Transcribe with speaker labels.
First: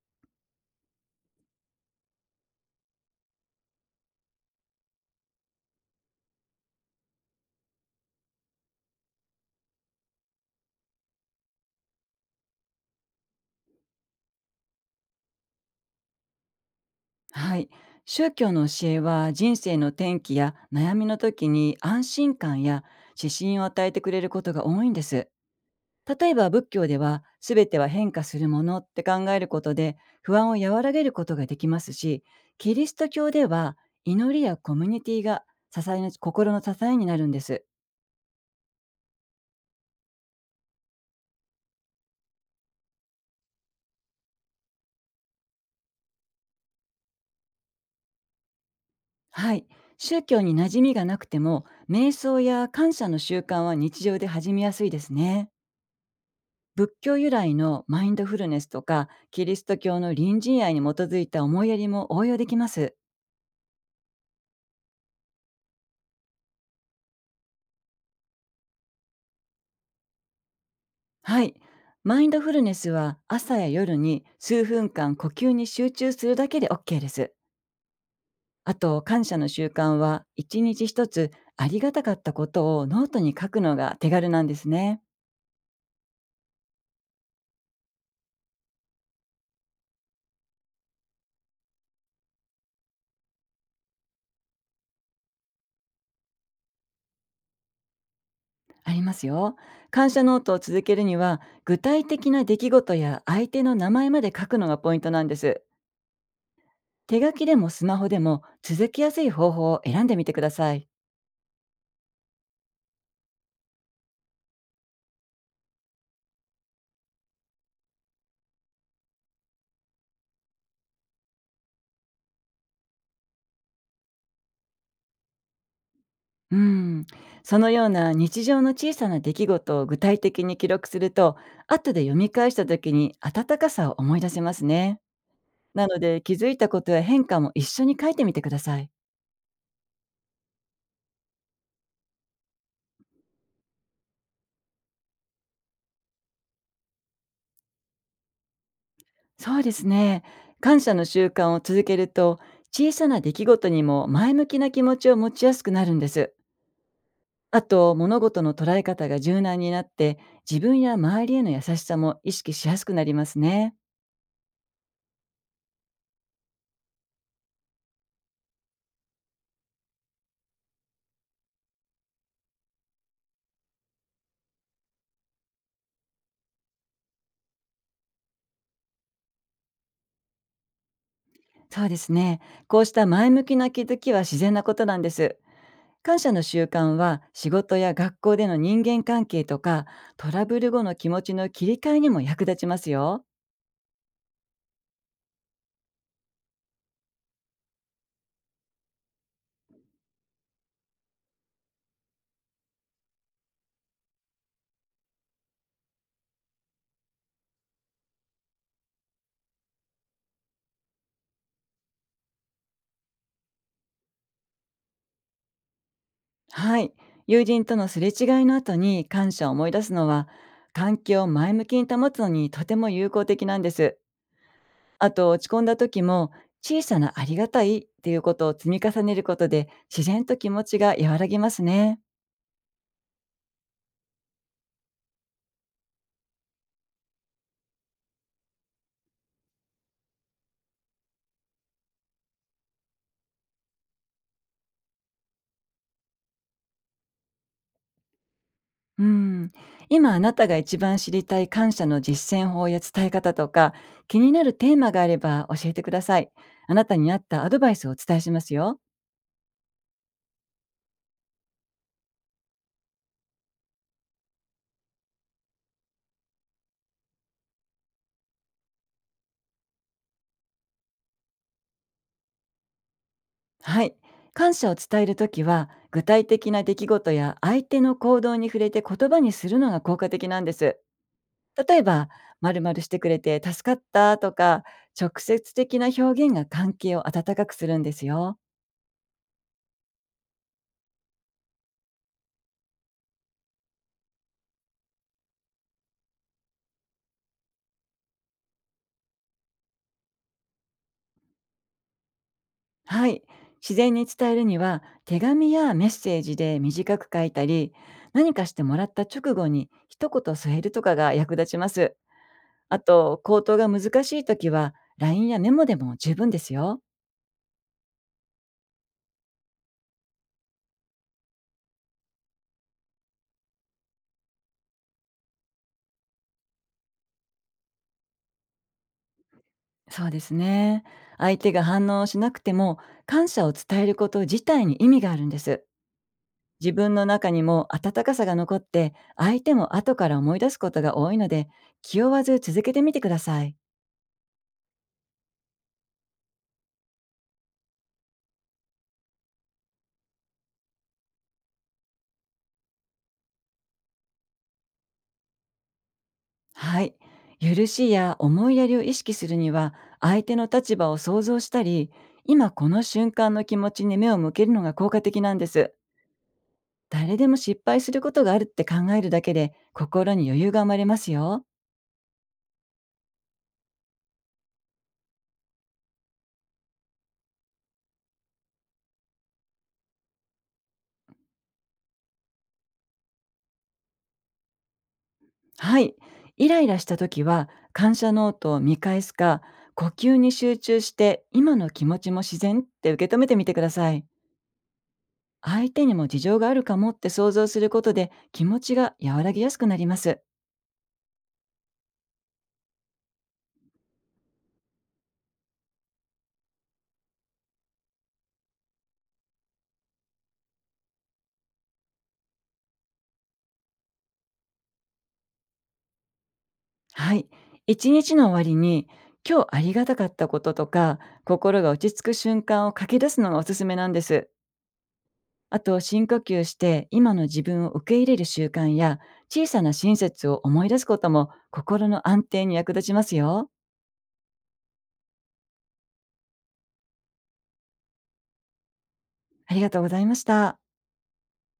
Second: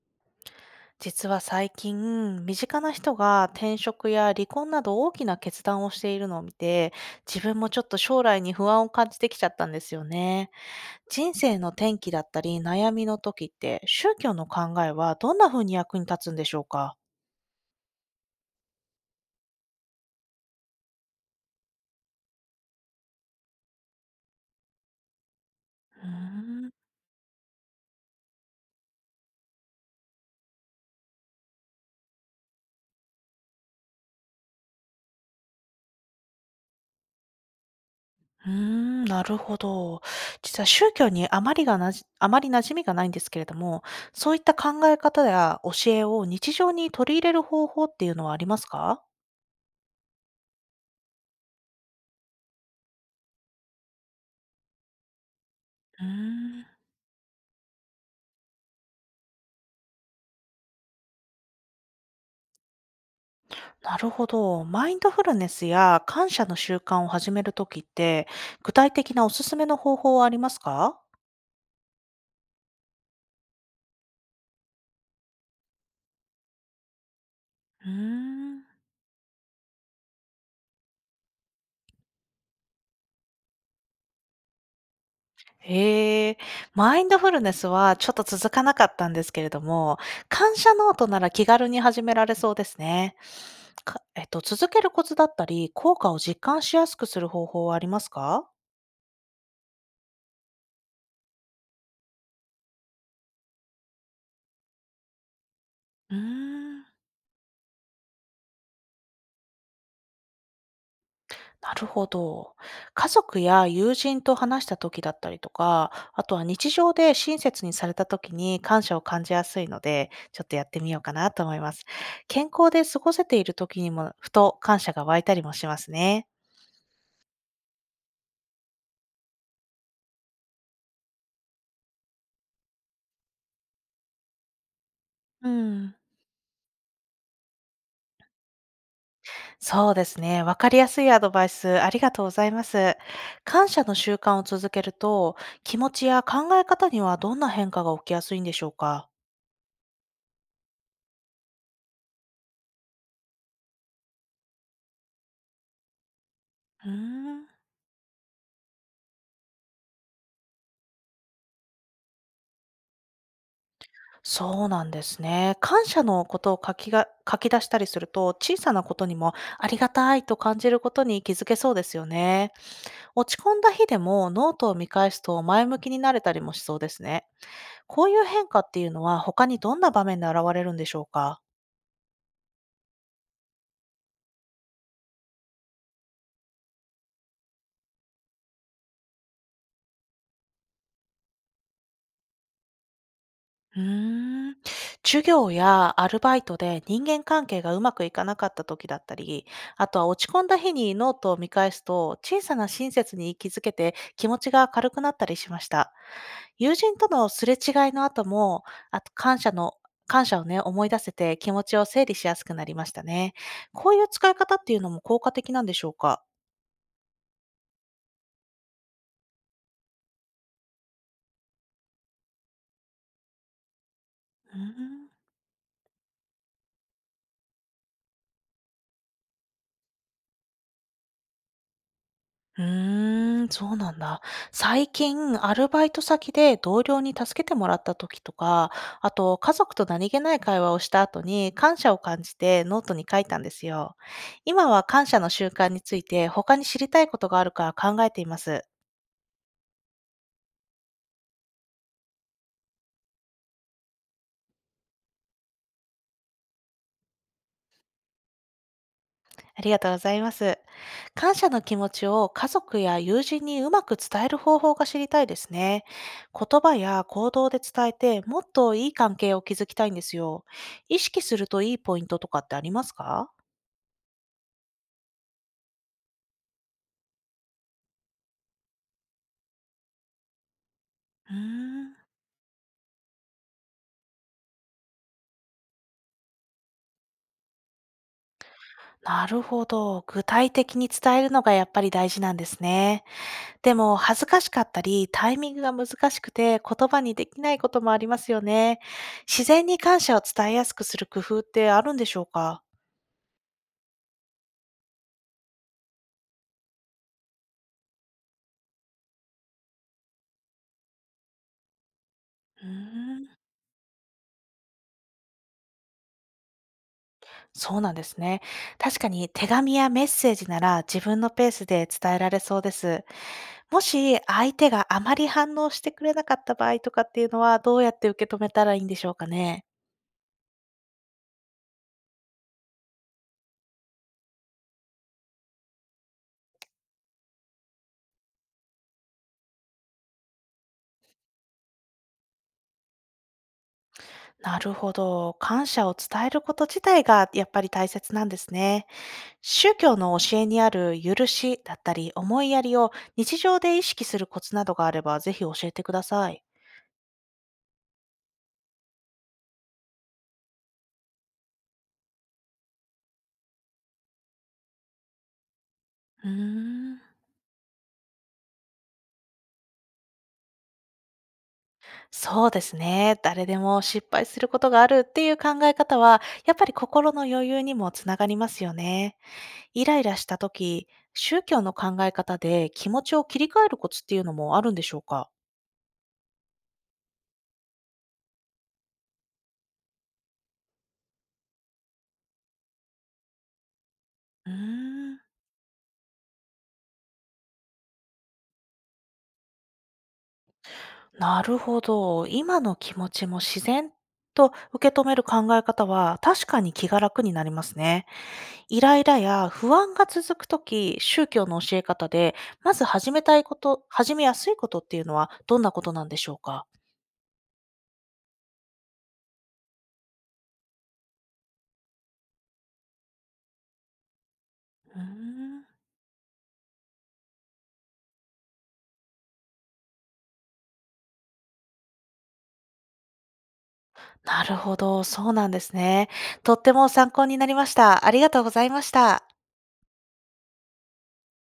Speaker 1: 実は最近、身近な人が転職や離婚など大きな決断をしているのを見て、自分もちょっと将来に不安を感じてきちゃったんですよね。人生の転機だったり悩みの時って、宗教の考えはどんな風に役に立つんでしょうか？
Speaker 2: はい。宗教の教えは人生の転機や悩みの時に安心感や指針を与えてくれることが多いんです。
Speaker 1: うー
Speaker 2: 例えば仏
Speaker 1: ん、
Speaker 2: 教では全ては変化するものって考えることで不安を和らげることができますし、キリスト教では祈りやコミュニティが支えの心の支えになるんです。
Speaker 1: うーん。なるほど。実は宗教にあまりがなじ、あまり馴染みがないんですけれども、そういった考え方や教えを日常に取り入れる方法っていうのはありますか？
Speaker 2: はい。宗教に馴染みがなくても瞑想や感謝の習慣は日常で始めやすいですね。
Speaker 1: うーん。
Speaker 2: 仏教由来のマインドフルネスとかキリスト教の隣人愛に基づいた思いやりも応用できます。
Speaker 1: なるほど。マインドフルネスや感謝の習慣を始めるときって、具体的なおすすめの方法はありますか？
Speaker 2: はい。マインドフルネスは朝や夜に数分間呼吸に集中するだけで OK です。
Speaker 1: うーん。
Speaker 2: あと感謝の習慣は一日一つ、ありがたかったことをノートに書くのが手軽なんですね。
Speaker 1: へえ、マインドフルネスはちょっと続かなかったんですけれども、感謝ノートなら気軽に始められそうですね。かえっと、続けるコツだったり、効果を実感しやすくする方法はありますか？
Speaker 2: ありますよ。感謝ノートを続けるには具体的な出来事や相手の名前まで書くのがポイントなんです。
Speaker 1: うーん。
Speaker 2: 手書きでもスマホでも続きやすい方法を選んでみてください。
Speaker 1: なるほど。家族や友人と話した時だったりとか、あとは日常で親切にされた時に感謝を感じやすいので、ちょっとやってみようかなと思います。健康で過ごせている時にも、ふと感謝が湧いたりもしますね。
Speaker 2: うん、そのような日常の小さな出来事を具体的に記録すると後で読み返した時に温かさを思い出せますね。
Speaker 1: う
Speaker 2: な
Speaker 1: ん。
Speaker 2: ので気づいたことや変化も一緒に書いてみてください。
Speaker 1: そうですね。わかりやすいアドバイスありがとうございます。感謝の習慣を続けると、気持ちや考え方にはどんな変化が起きやすいんでしょうか？
Speaker 2: そうですね。感謝の習慣を続けると小さな出来事にも前向きな気持ちを持ちやすくなるんです。
Speaker 1: うー
Speaker 2: あ
Speaker 1: ん。
Speaker 2: と物事の捉え方が柔軟になって自分や周りへの優しさも意識しやすくなりますね。
Speaker 1: そうなんですね。感謝のことを書き出したりすると、小さなことにもありがたいと感じることに気づけそうですよね。落ち込んだ日でもノートを見返すと前向きになれたりもしそうですね。こういう変化っていうのは他にどんな場面で現れるんでしょうか？
Speaker 2: そうですね。こうした前向きな気づきは自然なことなんです。感謝の習慣は仕事や学校での人間関係とかトラブル後の気持ちの切り替えにも役立ちますよ。
Speaker 1: うーん。授業やアルバイトで人間関係がうまくいかなかった時だったり、あとは落ち込んだ日にノートを見返すと、小さな親切に気づけて気持ちが軽くなったりしました。友人とのすれ違いの後も、あと感謝をね、思い出せて気持ちを整理しやすくなりましたね。こういう使い方っていうのも効果的なんでしょうか？
Speaker 2: はい。友人とのすれ違いの後に感謝を思い出すのは環境を前向きに保つのにとても有効的なんです。
Speaker 1: うー
Speaker 2: あ
Speaker 1: ん。
Speaker 2: と落ち込んだ時も小さなありがたいっていうことを積み重ねることで自然と気持ちが和らぎますね。
Speaker 1: うーん、そうなんだ。最近、アルバイト先で同僚に助けてもらった時とか、あと家族と何気ない会話をした後に感謝を感じてノートに書いたんですよ。今は感謝の習慣について他に知りたいことがあるか考えています。
Speaker 2: うん、今あなたが一番知りたい感謝の実践法や伝え方とか、気になるテーマがあれば教えてください。あなたに合ったアドバイスをお伝えしますよ。
Speaker 1: ありがとうございます。感謝の気持ちを家族や友人にうまく伝える方法が知りたいですね。言葉や行動で伝えて、もっといい関係を築きたいんですよ。意識するといいポイントとかってありますか？
Speaker 2: はい。感謝を伝えるときは、具体的な出来事や相手の行動に触れて言葉にするのが効果的なんです。
Speaker 1: うー
Speaker 2: 例えば、
Speaker 1: ん。
Speaker 2: 〇〇してくれて助かったとか、直接的な表現が関係を温かくするんですよ。
Speaker 1: なるほど。具体的に伝えるのがやっぱり大事なんですね。でも、恥ずかしかったり、タイミングが難しくて言葉にできないこともありますよね。自然に感謝を伝えやすくする工夫ってあるんでしょうか？
Speaker 2: はい。自然に伝えるには、手紙やメッセージで短く書いたり、何かしてもらった直後に一言添えるとかが役立ちます。
Speaker 1: うー
Speaker 2: あと、
Speaker 1: ん。
Speaker 2: 口頭が難しいときは、LINE やメモでも十分ですよ。
Speaker 1: そうなんですね。確かに手紙やメッセージなら自分のペースで伝えられそうです。もし相手があまり反応してくれなかった場合とかっていうのはどうやって受け止めたらいいんでしょうかね。
Speaker 2: そうですね。相手が反応しなくても、感謝を伝えること自体に意味があるんです。自分の中にも温かさが残って、相手も後から思い出すことが多いので、気負わず続けてみてください。
Speaker 1: なるほど。感謝を伝えること自体がやっぱり大切なんですね。宗教の教えにある許しだったり思いやりを日常で意識するコツなどがあればぜひ教えてください。
Speaker 2: はい。許しや思いやりを意識するには、相手の立場を想像したり、今この瞬間の気持ちに目を向けるのが効果的なんです。
Speaker 1: うーん。
Speaker 2: 誰でも失敗することがあるって考えるだけで、心に余裕が生まれますよ。
Speaker 1: そうですね。誰でも失敗することがあるっていう考え方は、やっぱり心の余裕にもつながりますよね。イライラした時、宗教の考え方で気持ちを切り替えるコツっていうのもあるんでしょうか？
Speaker 2: はい。イライラした時は、感謝ノートを見返すか、呼吸に集中して、今の気持ちも自然って受け止めてみてください。
Speaker 1: うーん、
Speaker 2: 相手にも事情があるかもって想像することで、気持ちが和らぎやすくなります。
Speaker 1: なるほど。今の気持ちも自然と受け止める考え方は確かに気が楽になりますね。イライラや不安が続く時、宗教の教え方で、まず始めたいこと、始めやすいことっていうのはどんなことなんでしょうか？
Speaker 2: はい。一日の終わりに、今日ありがたかったこととか、心が落ち着く瞬間を書き出すのがおすすめなんです。
Speaker 1: うー
Speaker 2: あ
Speaker 1: ん、
Speaker 2: と、深呼吸して、今の自分を受け入れる習慣や、小さな親切を思い出すことも、心の安定に役立ちますよ。
Speaker 1: なるほど、そうなんですね。とっても参考になりました。ありがとうございました。
Speaker 2: ありがとうございました。